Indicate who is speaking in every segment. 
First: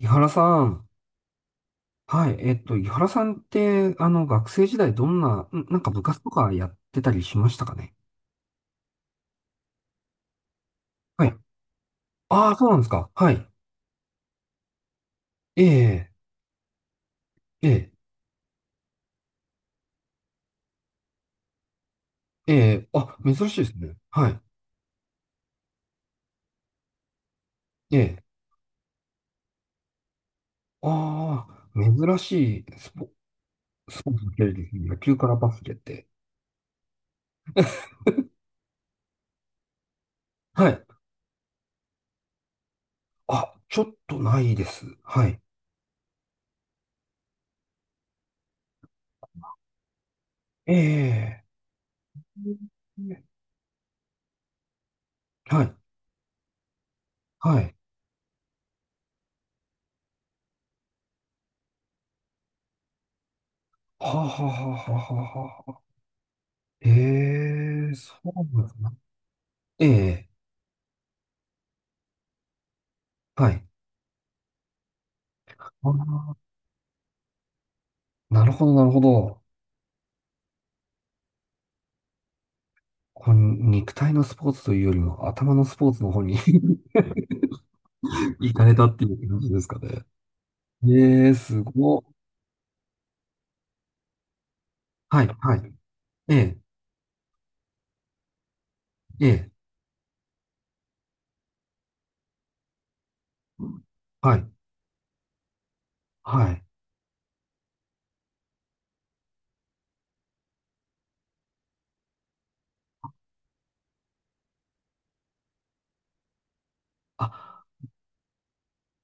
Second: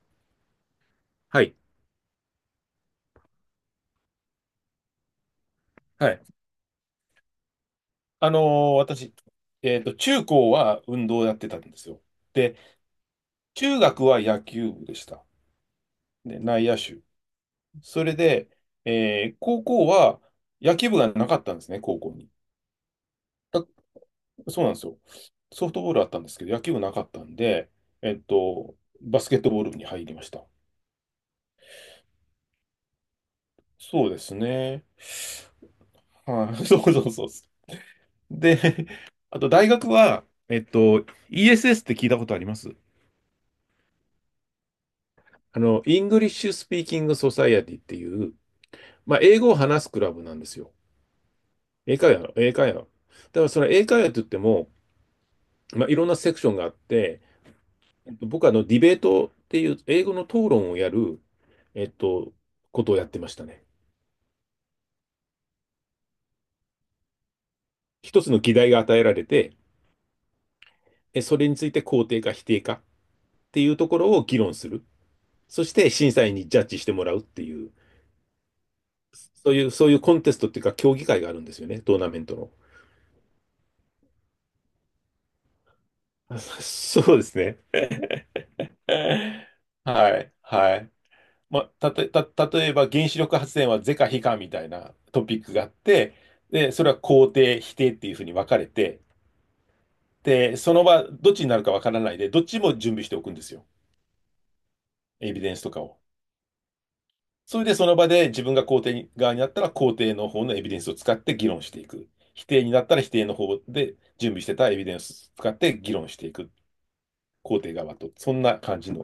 Speaker 1: 井原さん。
Speaker 2: はい。
Speaker 1: はい。井原さんって、学生時代どんな、んなんか部
Speaker 2: は
Speaker 1: 活
Speaker 2: い。
Speaker 1: とかやってたりしましたかね？
Speaker 2: あのー私、中高は運動
Speaker 1: は
Speaker 2: をや
Speaker 1: い。
Speaker 2: ってたんですよ。
Speaker 1: ああ、
Speaker 2: で、
Speaker 1: そうなんですか。はい。
Speaker 2: 中学は野球部でした。
Speaker 1: ええ、
Speaker 2: で、内野手。
Speaker 1: ええ、
Speaker 2: それで、高校は野球部がなかったんですね、高校に。
Speaker 1: ええ、あ、珍しいですね。はい。
Speaker 2: そうなんですよ。ソフトボールあったんですけど、野球部なかったんで、
Speaker 1: え
Speaker 2: えっ
Speaker 1: え、
Speaker 2: と、バスケットボール部に入りました。
Speaker 1: ああ、珍しいスポ、ス
Speaker 2: そ
Speaker 1: ポ
Speaker 2: う
Speaker 1: ー
Speaker 2: で
Speaker 1: ツの
Speaker 2: す
Speaker 1: 系列です
Speaker 2: ね。
Speaker 1: ね。野球からバスケって。
Speaker 2: はい、そうそうそうそう。で、あと大学は、
Speaker 1: はい。
Speaker 2: ESS って聞いたことあります？
Speaker 1: あ、ちょっとないです。はい。
Speaker 2: イングリッシュスピーキングソサイエティっていう、まあ、英語を話すクラブなんですよ。
Speaker 1: ええ、
Speaker 2: 英会話、英会話。だからその英会話って言っても、
Speaker 1: はい。
Speaker 2: まあ、いろんなセクションがあって、
Speaker 1: はい。
Speaker 2: 僕はディベートっていう英語の討論をやる、えっと、ことをやってましたね。
Speaker 1: はあ、はあ、はあ、はあ、はあはあ。ええ、そ
Speaker 2: 一つ
Speaker 1: う
Speaker 2: の
Speaker 1: な
Speaker 2: 議
Speaker 1: んで
Speaker 2: 題
Speaker 1: す
Speaker 2: が
Speaker 1: ね。
Speaker 2: 与えられて、
Speaker 1: ええ、
Speaker 2: それについて肯定か否定かっ
Speaker 1: は
Speaker 2: て
Speaker 1: い。
Speaker 2: いうところを議論する。そ
Speaker 1: あ
Speaker 2: して審査員に
Speaker 1: ー、
Speaker 2: ジャッジしてもらうっていう、
Speaker 1: なるほど、なるほど。
Speaker 2: そういうコンテストっていうか競技会があるんですよね、トーナメントの。
Speaker 1: こう肉体のスポーツというよりも頭のスポーツの方に
Speaker 2: あ そ うですね。
Speaker 1: 行かれたっていう感じですかね？
Speaker 2: はい、はい。
Speaker 1: ええ、
Speaker 2: ま
Speaker 1: す
Speaker 2: あ、た
Speaker 1: ごっ。
Speaker 2: とた、例えば原子力発電は是か非かみたいな
Speaker 1: は
Speaker 2: ト
Speaker 1: い、
Speaker 2: ピック
Speaker 1: は
Speaker 2: があっ
Speaker 1: い。
Speaker 2: て、
Speaker 1: ええ、
Speaker 2: で、それは肯定、否定っていうふうに分かれて、
Speaker 1: ええ、
Speaker 2: で、その場、どっちになるか分からないで、どっちも準備しておくんですよ。
Speaker 1: はい、
Speaker 2: エビデンスとかを。
Speaker 1: はい。
Speaker 2: それでその場で自分が肯定側になったら肯定の方のエビデンスを使って議論していく。否定になったら否定の方で準備してたエビデンスを使って議論していく。肯
Speaker 1: あ、
Speaker 2: 定側と。そんな感じの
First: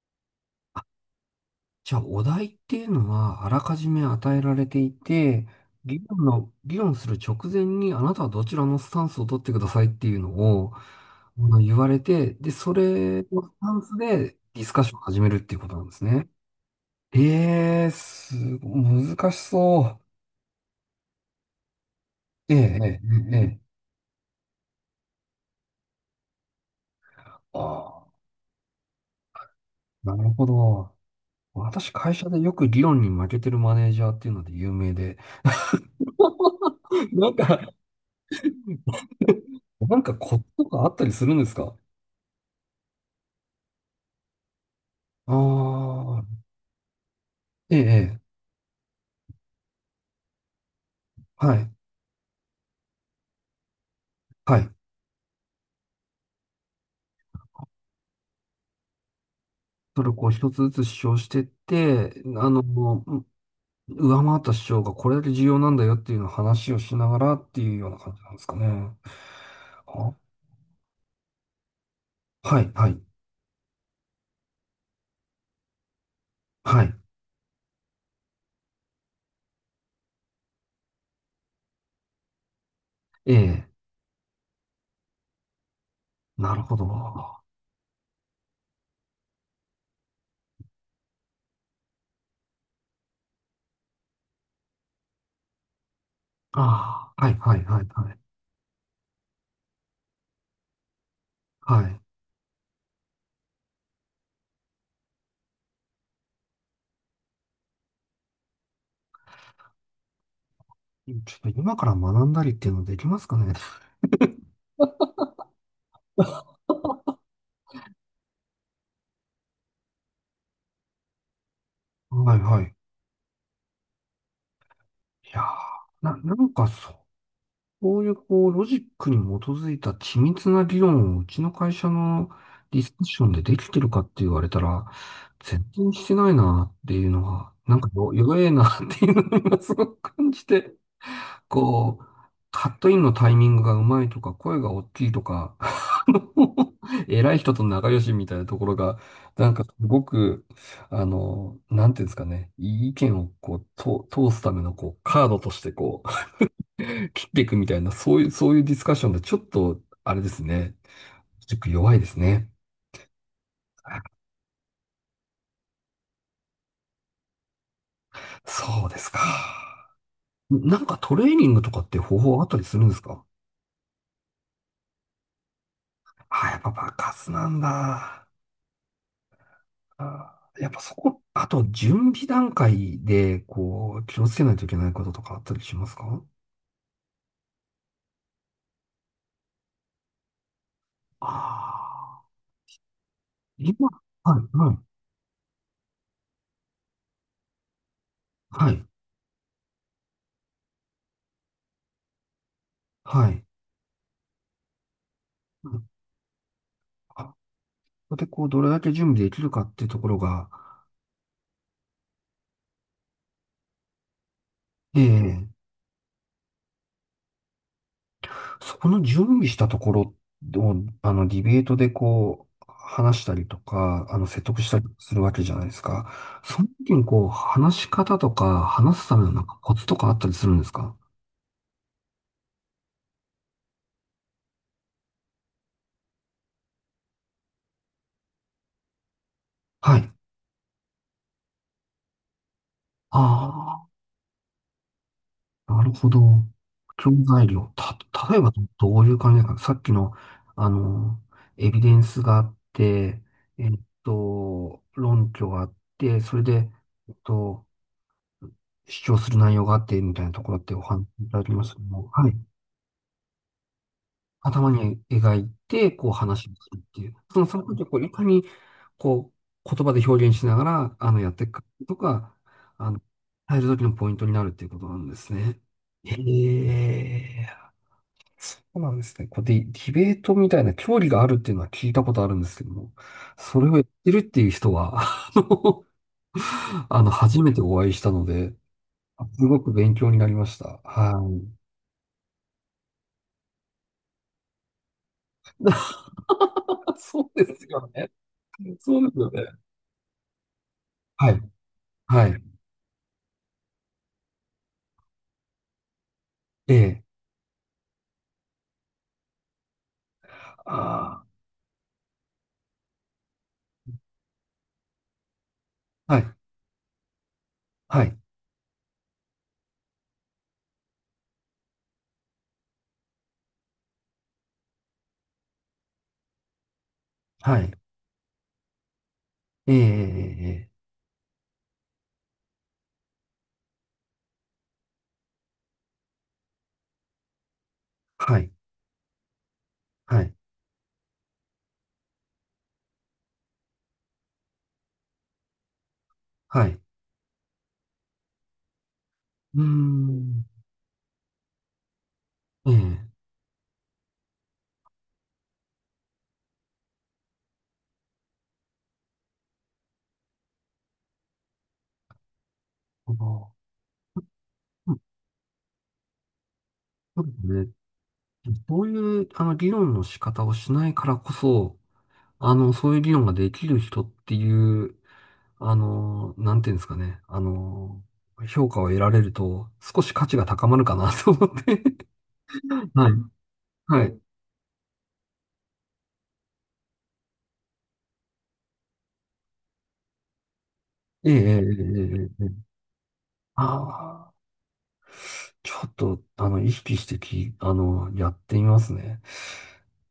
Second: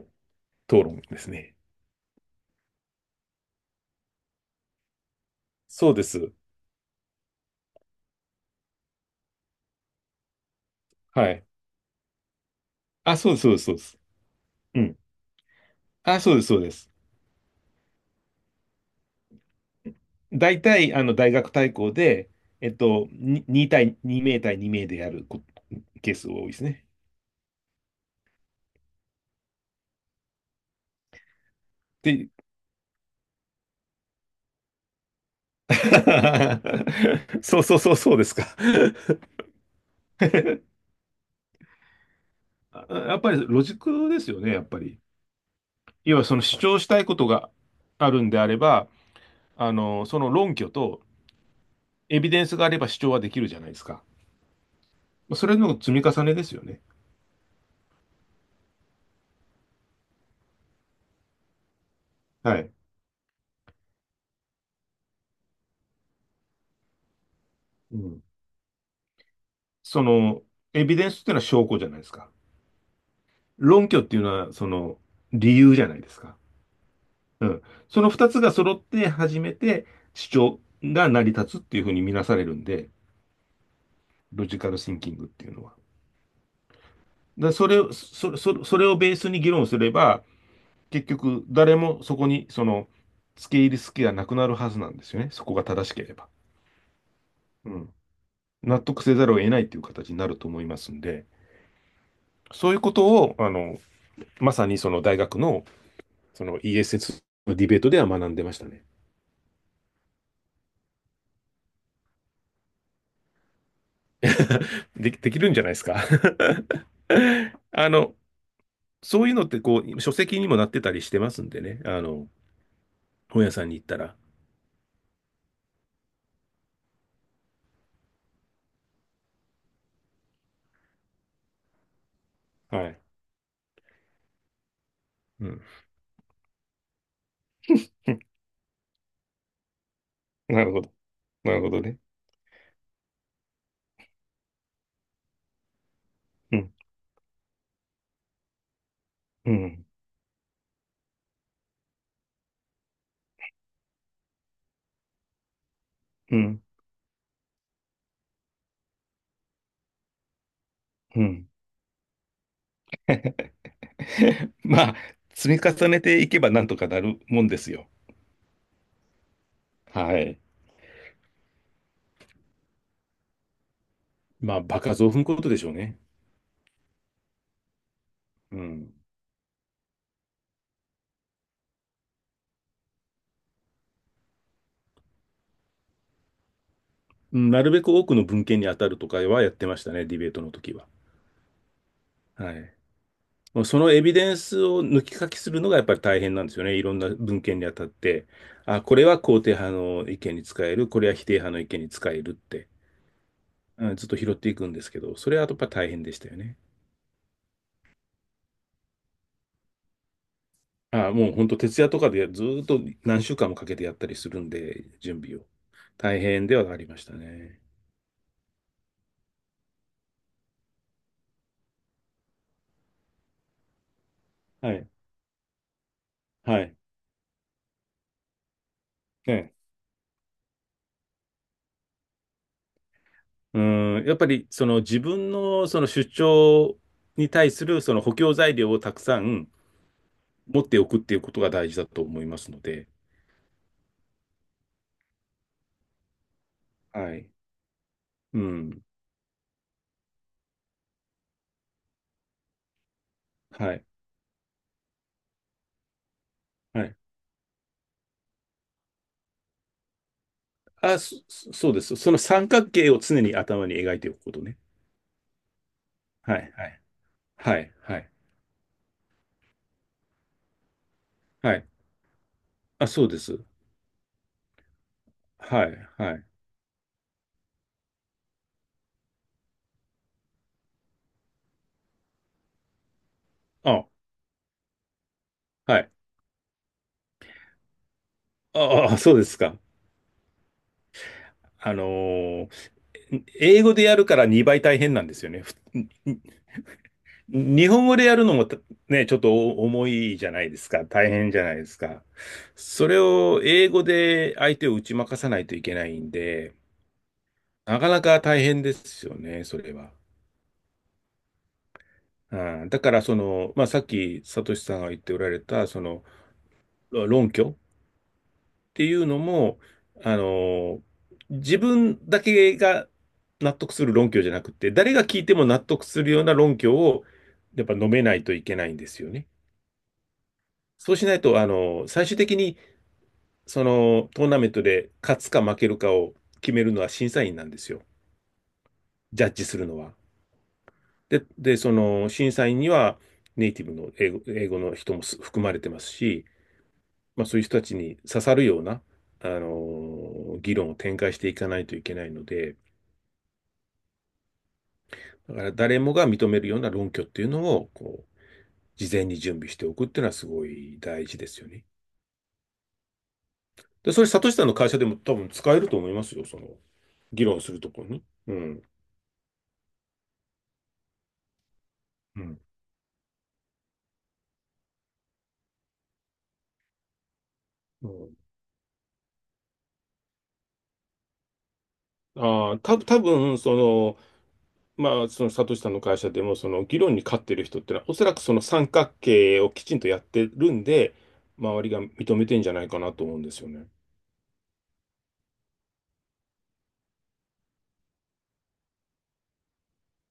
Speaker 2: 討
Speaker 1: あ
Speaker 2: 論ですね。
Speaker 1: じゃあ、お題っていうのは、あらかじめ与えられていて、
Speaker 2: そう
Speaker 1: 議
Speaker 2: で
Speaker 1: 論
Speaker 2: す。
Speaker 1: の、議論する直前に、あなたはどちらのスタンスを取ってくださいっていうのを、
Speaker 2: はい。
Speaker 1: まあの言われて、で、そ
Speaker 2: あ、
Speaker 1: れ
Speaker 2: そうで
Speaker 1: の
Speaker 2: す、そ
Speaker 1: ス
Speaker 2: うです。
Speaker 1: タ
Speaker 2: そう
Speaker 1: ン
Speaker 2: で
Speaker 1: ス
Speaker 2: す、
Speaker 1: でディスカ
Speaker 2: う
Speaker 1: ッション
Speaker 2: ん。
Speaker 1: を始めるっていうことなんです
Speaker 2: あ、
Speaker 1: ね。
Speaker 2: そうです、そうです。
Speaker 1: ええ、すご、難しそ
Speaker 2: 大体、大学対抗で、
Speaker 1: う。ええ、ええ、え
Speaker 2: に
Speaker 1: え。
Speaker 2: 2対2名対2名でやるケースが多いですね。
Speaker 1: ああ、なるほど。私、会社
Speaker 2: で、
Speaker 1: でよく理論に負けてるマネージャーっていうので有名で。なん
Speaker 2: そ
Speaker 1: か、
Speaker 2: うそうそうそうですか。
Speaker 1: なんかコツとかあったりするんですか？
Speaker 2: あ、やっぱりロジックですよね、やっぱり。
Speaker 1: あ
Speaker 2: 要はそ
Speaker 1: あ、
Speaker 2: の主張したいことが
Speaker 1: え
Speaker 2: あ
Speaker 1: え、え
Speaker 2: るん
Speaker 1: え、
Speaker 2: であれば、その論拠と
Speaker 1: はい、
Speaker 2: エビデンスがあれば主張はできるじゃないですか。
Speaker 1: はい。
Speaker 2: それの積み重ねですよね。
Speaker 1: それをこう一つずつ主張してって、
Speaker 2: はい。
Speaker 1: う上回った主張がこれだけ重要なんだよっていうのを話をしながらっていうような
Speaker 2: う
Speaker 1: 感じ
Speaker 2: ん。
Speaker 1: なんですかね？
Speaker 2: そ
Speaker 1: あ、
Speaker 2: の、エビデンスっていうのは証拠じゃないですか。
Speaker 1: はい、はい、
Speaker 2: 論拠っていうのは、その、理由じゃないですか。
Speaker 1: はい。
Speaker 2: うん。その二つが揃って初めて主張が成り立つっていうふうに見なされるんで、
Speaker 1: ええ、
Speaker 2: ロジカルシンキングっていうのは。
Speaker 1: なるほど。あ
Speaker 2: それを、それをベースに議論すれば、結局誰もそこに、その、付け入る隙がなくなるはずなんですよね。そこが正しければ。
Speaker 1: あ、はい、はい、
Speaker 2: う
Speaker 1: はい、
Speaker 2: ん。
Speaker 1: はい。
Speaker 2: 納得せざるを得ないっていう形になると思いますんで、
Speaker 1: はい。
Speaker 2: そういうことを、まさにその大学の、その ESS のディベートでは学んでましたね。
Speaker 1: ちょっと今から学んだりっていうのできますかね？
Speaker 2: できるんじゃないですか。あの、そういうのってこう、書籍にもなってたりしてますんでね。
Speaker 1: はい、はい。い
Speaker 2: 本屋さんに行ったら。
Speaker 1: やー、なんかそう、こういうこうロジックに基づいた緻密な理論をうちの会社のディ
Speaker 2: は
Speaker 1: スカ
Speaker 2: い。
Speaker 1: ッションでできてるかって言われたら、
Speaker 2: うん。
Speaker 1: 全然してないなっていうのは、なんかよ 弱えなっていうのを今すごく感じ
Speaker 2: なる
Speaker 1: て、
Speaker 2: ほど。なるほど
Speaker 1: こ
Speaker 2: ね。
Speaker 1: う、カットインのタイミングがうまいとか、声が大きいとか、あ
Speaker 2: う
Speaker 1: の
Speaker 2: ん。
Speaker 1: 偉い人と仲良しみたいなところが、な
Speaker 2: う
Speaker 1: んかす
Speaker 2: ん。
Speaker 1: ごく、なんていうんですかね、意見をこう、と通すためのこう、カードとしてこう、
Speaker 2: うん。
Speaker 1: 切っていくみたいな、そういうディスカッションで、ちょっと、あれですね。
Speaker 2: うん。
Speaker 1: ちょっと弱いですね。
Speaker 2: まあ、積み重ねていけばなんとかなるもんですよ。
Speaker 1: そうですか。
Speaker 2: はい。
Speaker 1: なんかトレーニングとかって方法あったりするんですか？
Speaker 2: まあ、場数を踏むことでしょうね。
Speaker 1: あ、やっぱ爆発なんだ。
Speaker 2: うん。
Speaker 1: あやっぱそこ、あと準備段階で、こう、気をつけないといけないこととかあったりしますか？
Speaker 2: うん、なるべく多くの文献に当たるとかはやってましたね、ディベートの時は。
Speaker 1: ああ
Speaker 2: はい。もう
Speaker 1: ー、
Speaker 2: そ
Speaker 1: 今、
Speaker 2: のエビデ
Speaker 1: は
Speaker 2: ン
Speaker 1: い、
Speaker 2: ス
Speaker 1: はい、
Speaker 2: を抜き書きするのがやっぱり大変なんですよね。いろんな文献にあたって。
Speaker 1: は
Speaker 2: あ、
Speaker 1: い、
Speaker 2: これは肯定派の意見に使える、これは否定派の意見に使えるって、
Speaker 1: はい。
Speaker 2: うん、ずっと拾っていくんですけど、それはやっぱり
Speaker 1: うん
Speaker 2: 大変でしたよね。
Speaker 1: あそこで、こう、どれだけ準備できるかっていうところが、
Speaker 2: あ、もう本当徹夜とかでずーっと何週間もかけてやったりするんで、準備を。
Speaker 1: ええ、
Speaker 2: 大変ではありましたね。
Speaker 1: そこの準備したところを、ディベートでこう、話したりとか、説得し
Speaker 2: は
Speaker 1: たり
Speaker 2: い。
Speaker 1: するわけじゃないですか。そ
Speaker 2: は
Speaker 1: の
Speaker 2: い。
Speaker 1: 時にこう、話し方とか、話すための
Speaker 2: え
Speaker 1: なん
Speaker 2: え。
Speaker 1: かコツとかあったりするんですか？
Speaker 2: うん、やっぱりその自分のその主張に対するその補強材料をたくさん
Speaker 1: はい。
Speaker 2: 持っておくっていうことが大事だと思いますので、
Speaker 1: ああ、なるほど。教
Speaker 2: はい。
Speaker 1: 材料。た、例
Speaker 2: う
Speaker 1: えば
Speaker 2: ん。
Speaker 1: どういう感じですか？さっきの、あの、エビデンスがあって、えっ
Speaker 2: はい。
Speaker 1: 論拠があって、それで、
Speaker 2: はい。
Speaker 1: えっと、主張する内容があって、みたいなところってお
Speaker 2: あ、
Speaker 1: 話しいただきまし
Speaker 2: そう
Speaker 1: たけ
Speaker 2: で
Speaker 1: ど
Speaker 2: す。
Speaker 1: も、
Speaker 2: その
Speaker 1: はい。
Speaker 2: 三角形を常に頭に描いておくことね。
Speaker 1: 頭に描いて、こう
Speaker 2: は
Speaker 1: 話を
Speaker 2: い。は
Speaker 1: する
Speaker 2: い。
Speaker 1: っていう。その
Speaker 2: は
Speaker 1: その
Speaker 2: い。
Speaker 1: 時をこ
Speaker 2: は
Speaker 1: う
Speaker 2: い。
Speaker 1: いかに、こう、言葉で表現しながら、やってい
Speaker 2: は
Speaker 1: くか
Speaker 2: い。
Speaker 1: とか、
Speaker 2: あ、
Speaker 1: あの、
Speaker 2: そうです。
Speaker 1: 入る時のポイントになるっていうことなんですね。
Speaker 2: はい。
Speaker 1: へ
Speaker 2: はい。
Speaker 1: え、そうなんですね。こうディベートみたいな競技があるっていうのは聞いたことあるんですけども、それをやっ
Speaker 2: あ、
Speaker 1: てるっていう人は、
Speaker 2: はい。
Speaker 1: 初めてお会いしたので、
Speaker 2: ああ、そうです
Speaker 1: す
Speaker 2: か。
Speaker 1: ごく勉強になりました。はい。
Speaker 2: あのー英語でやるから2倍大変なんですよね。ふに
Speaker 1: そうで
Speaker 2: に
Speaker 1: す
Speaker 2: 日本
Speaker 1: よ
Speaker 2: 語で
Speaker 1: ね。
Speaker 2: やるのもた、
Speaker 1: そ
Speaker 2: ね、
Speaker 1: うで
Speaker 2: ちょ
Speaker 1: す
Speaker 2: っ
Speaker 1: よ
Speaker 2: と
Speaker 1: ね。
Speaker 2: お重いじゃないですか。大
Speaker 1: は
Speaker 2: 変じ
Speaker 1: い。
Speaker 2: ゃないですか。
Speaker 1: はい。
Speaker 2: それを英語で相手を打ち負かさないといけないんで、
Speaker 1: ええ、
Speaker 2: なかなか大変ですよね、それは。
Speaker 1: あ
Speaker 2: うん、だからその、まあ、さっきサトシさんが言っておられたその
Speaker 1: あ、はい、
Speaker 2: 論拠っ
Speaker 1: はい、
Speaker 2: ていうのも、あの自分だけが納得する論拠じゃなくて誰が聞いても納得するような論拠を
Speaker 1: は
Speaker 2: やっ
Speaker 1: い。
Speaker 2: ぱ述べないといけないんですよね。
Speaker 1: ええ、ええ、ええ、
Speaker 2: そうしないと最終的にそのトーナメントで勝つか負けるかを決めるのは審査員なんですよ。
Speaker 1: はい、
Speaker 2: ジャッジするのは。
Speaker 1: はい、
Speaker 2: でその審査員にはネイティブの英語の人も含まれてますし、
Speaker 1: はい。
Speaker 2: まあ、そういう人たちに刺さるような、あの
Speaker 1: うー
Speaker 2: ー
Speaker 1: ん、
Speaker 2: 議論を展開していかないといけないので、
Speaker 1: ええ、
Speaker 2: だから誰もが認めるような論拠っていうのを、こう、事前に準備しておくっていうのはすごい大事ですよね。
Speaker 1: あの
Speaker 2: で、それ、サトシさんの会社で
Speaker 1: うん
Speaker 2: も多分使えると思いますよ、その、
Speaker 1: そ
Speaker 2: 議
Speaker 1: う
Speaker 2: 論する
Speaker 1: で
Speaker 2: とこ
Speaker 1: す
Speaker 2: ろに。う
Speaker 1: ね。
Speaker 2: ん。
Speaker 1: そういう、議論の仕方をしないからこそ、
Speaker 2: うん。
Speaker 1: そういう議論ができる人っていう、なんていうんですかね、
Speaker 2: うん、
Speaker 1: 評価を得られると、少し価値が高まるかなと思って。
Speaker 2: ああ、多
Speaker 1: はい、
Speaker 2: 分その、
Speaker 1: はい。
Speaker 2: まあ、その、サトシさんの会社でも、その、議論に勝ってる人ってのは、おそらくその三角形をきちんとやってるんで、
Speaker 1: ええ、ええ、ええ、
Speaker 2: 周りが認め
Speaker 1: え
Speaker 2: てん
Speaker 1: え。え
Speaker 2: じゃな
Speaker 1: え、
Speaker 2: いかなと思うんですよね。
Speaker 1: ああ。ちょっと、意識してき、やってみますね。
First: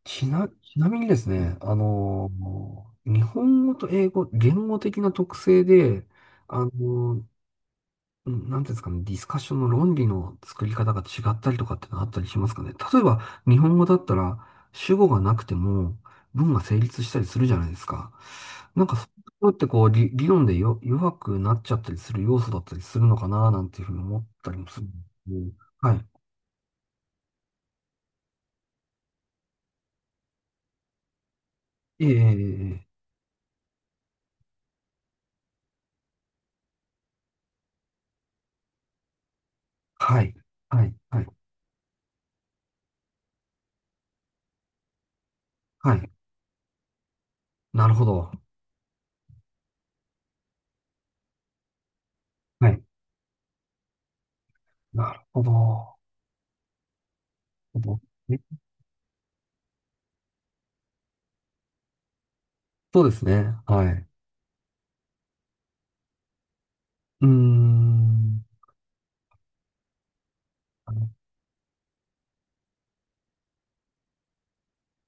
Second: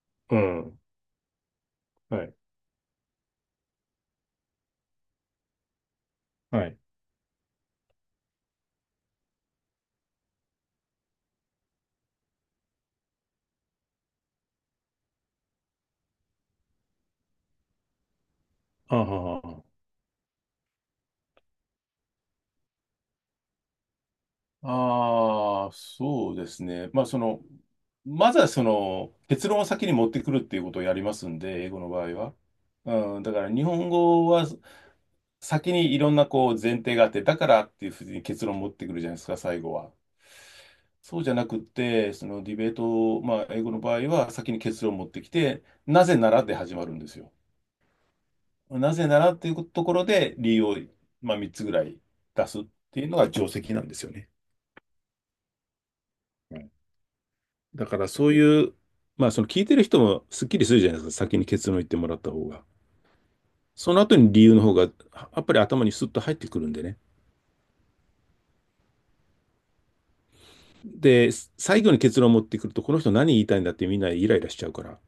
Speaker 1: ち
Speaker 2: う
Speaker 1: な、ち
Speaker 2: ん。
Speaker 1: なみにですね、
Speaker 2: はい。
Speaker 1: 日本語と英語、言語的な特性で、あ
Speaker 2: はい。
Speaker 1: の、なんていうんですかね、ディスカッションの論理の作り方が違ったりとかってのあったりしますかね？例えば、日本語だったら、主語がなくても、文が成立したりするじゃないですか。なんか、
Speaker 2: あ
Speaker 1: そういう
Speaker 2: は
Speaker 1: ところっ
Speaker 2: は。
Speaker 1: てこう、理論でよ、弱くなっちゃったりする要素だったりするのかな、なんていうふうに思ったりも
Speaker 2: あ
Speaker 1: するんですけど。
Speaker 2: ああ、
Speaker 1: はい。
Speaker 2: そうですね。まあ、その、まずはその、結論を先に持ってくるっていうことをやりますんで、英語の
Speaker 1: え
Speaker 2: 場
Speaker 1: え、え
Speaker 2: 合
Speaker 1: え、
Speaker 2: は。
Speaker 1: ええ、
Speaker 2: うん、だから日本語は先にいろんなこう前提があって、だからっていうふうに結論を持ってくるじゃないですか、最後は。
Speaker 1: はい、はい、
Speaker 2: そ
Speaker 1: は
Speaker 2: う
Speaker 1: い、
Speaker 2: じゃなくって、そのディベートを、まあ、英語の場合は先に結論を持ってきて、
Speaker 1: は
Speaker 2: な
Speaker 1: い。
Speaker 2: ぜならで始まるんですよ。
Speaker 1: なるほど。
Speaker 2: なぜならっていうところで理由を、まあ、3つぐらい出すっ
Speaker 1: はい。
Speaker 2: ていうのが定石なんですよね。
Speaker 1: なるほど。
Speaker 2: はい。だからそう
Speaker 1: え
Speaker 2: いう、まあその聞いてる人もすっきりするじゃないですか、先に結論言ってもらった方が。
Speaker 1: そうですね。は
Speaker 2: その
Speaker 1: い。
Speaker 2: 後に理由の方がやっぱり頭にスッと入ってくるんでね。
Speaker 1: うーん。あの、
Speaker 2: で、最後に結論を持ってくると、この人何言いたいんだってみんなイライラしちゃうから。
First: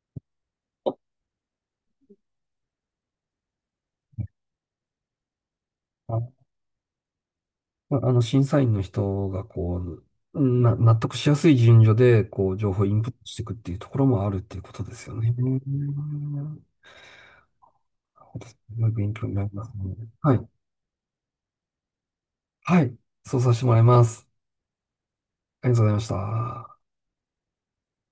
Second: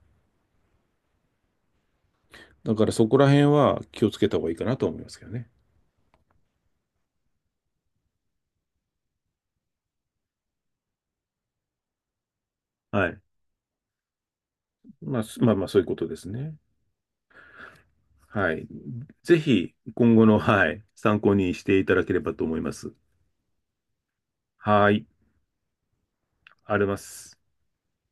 Speaker 2: だからそこら辺は気をつけた方がいいかなと思いますけどね。
Speaker 1: ああの審査員の人が、こう、納得しやすい順序で、こう、情報をイン
Speaker 2: は
Speaker 1: プッ
Speaker 2: い。
Speaker 1: トしていくっていうところもあるっていうことですよ
Speaker 2: まあ、
Speaker 1: ね。
Speaker 2: まあまあそういうことですね。は
Speaker 1: す
Speaker 2: い。
Speaker 1: ごい勉強に
Speaker 2: ぜ
Speaker 1: なります
Speaker 2: ひ
Speaker 1: ね。
Speaker 2: 今後
Speaker 1: は
Speaker 2: の、
Speaker 1: い。
Speaker 2: はい、参考にしていただければと思いま
Speaker 1: は
Speaker 2: す。
Speaker 1: い。そうさせてもらいます。
Speaker 2: はーい、
Speaker 1: ありがとうございました。
Speaker 2: あります。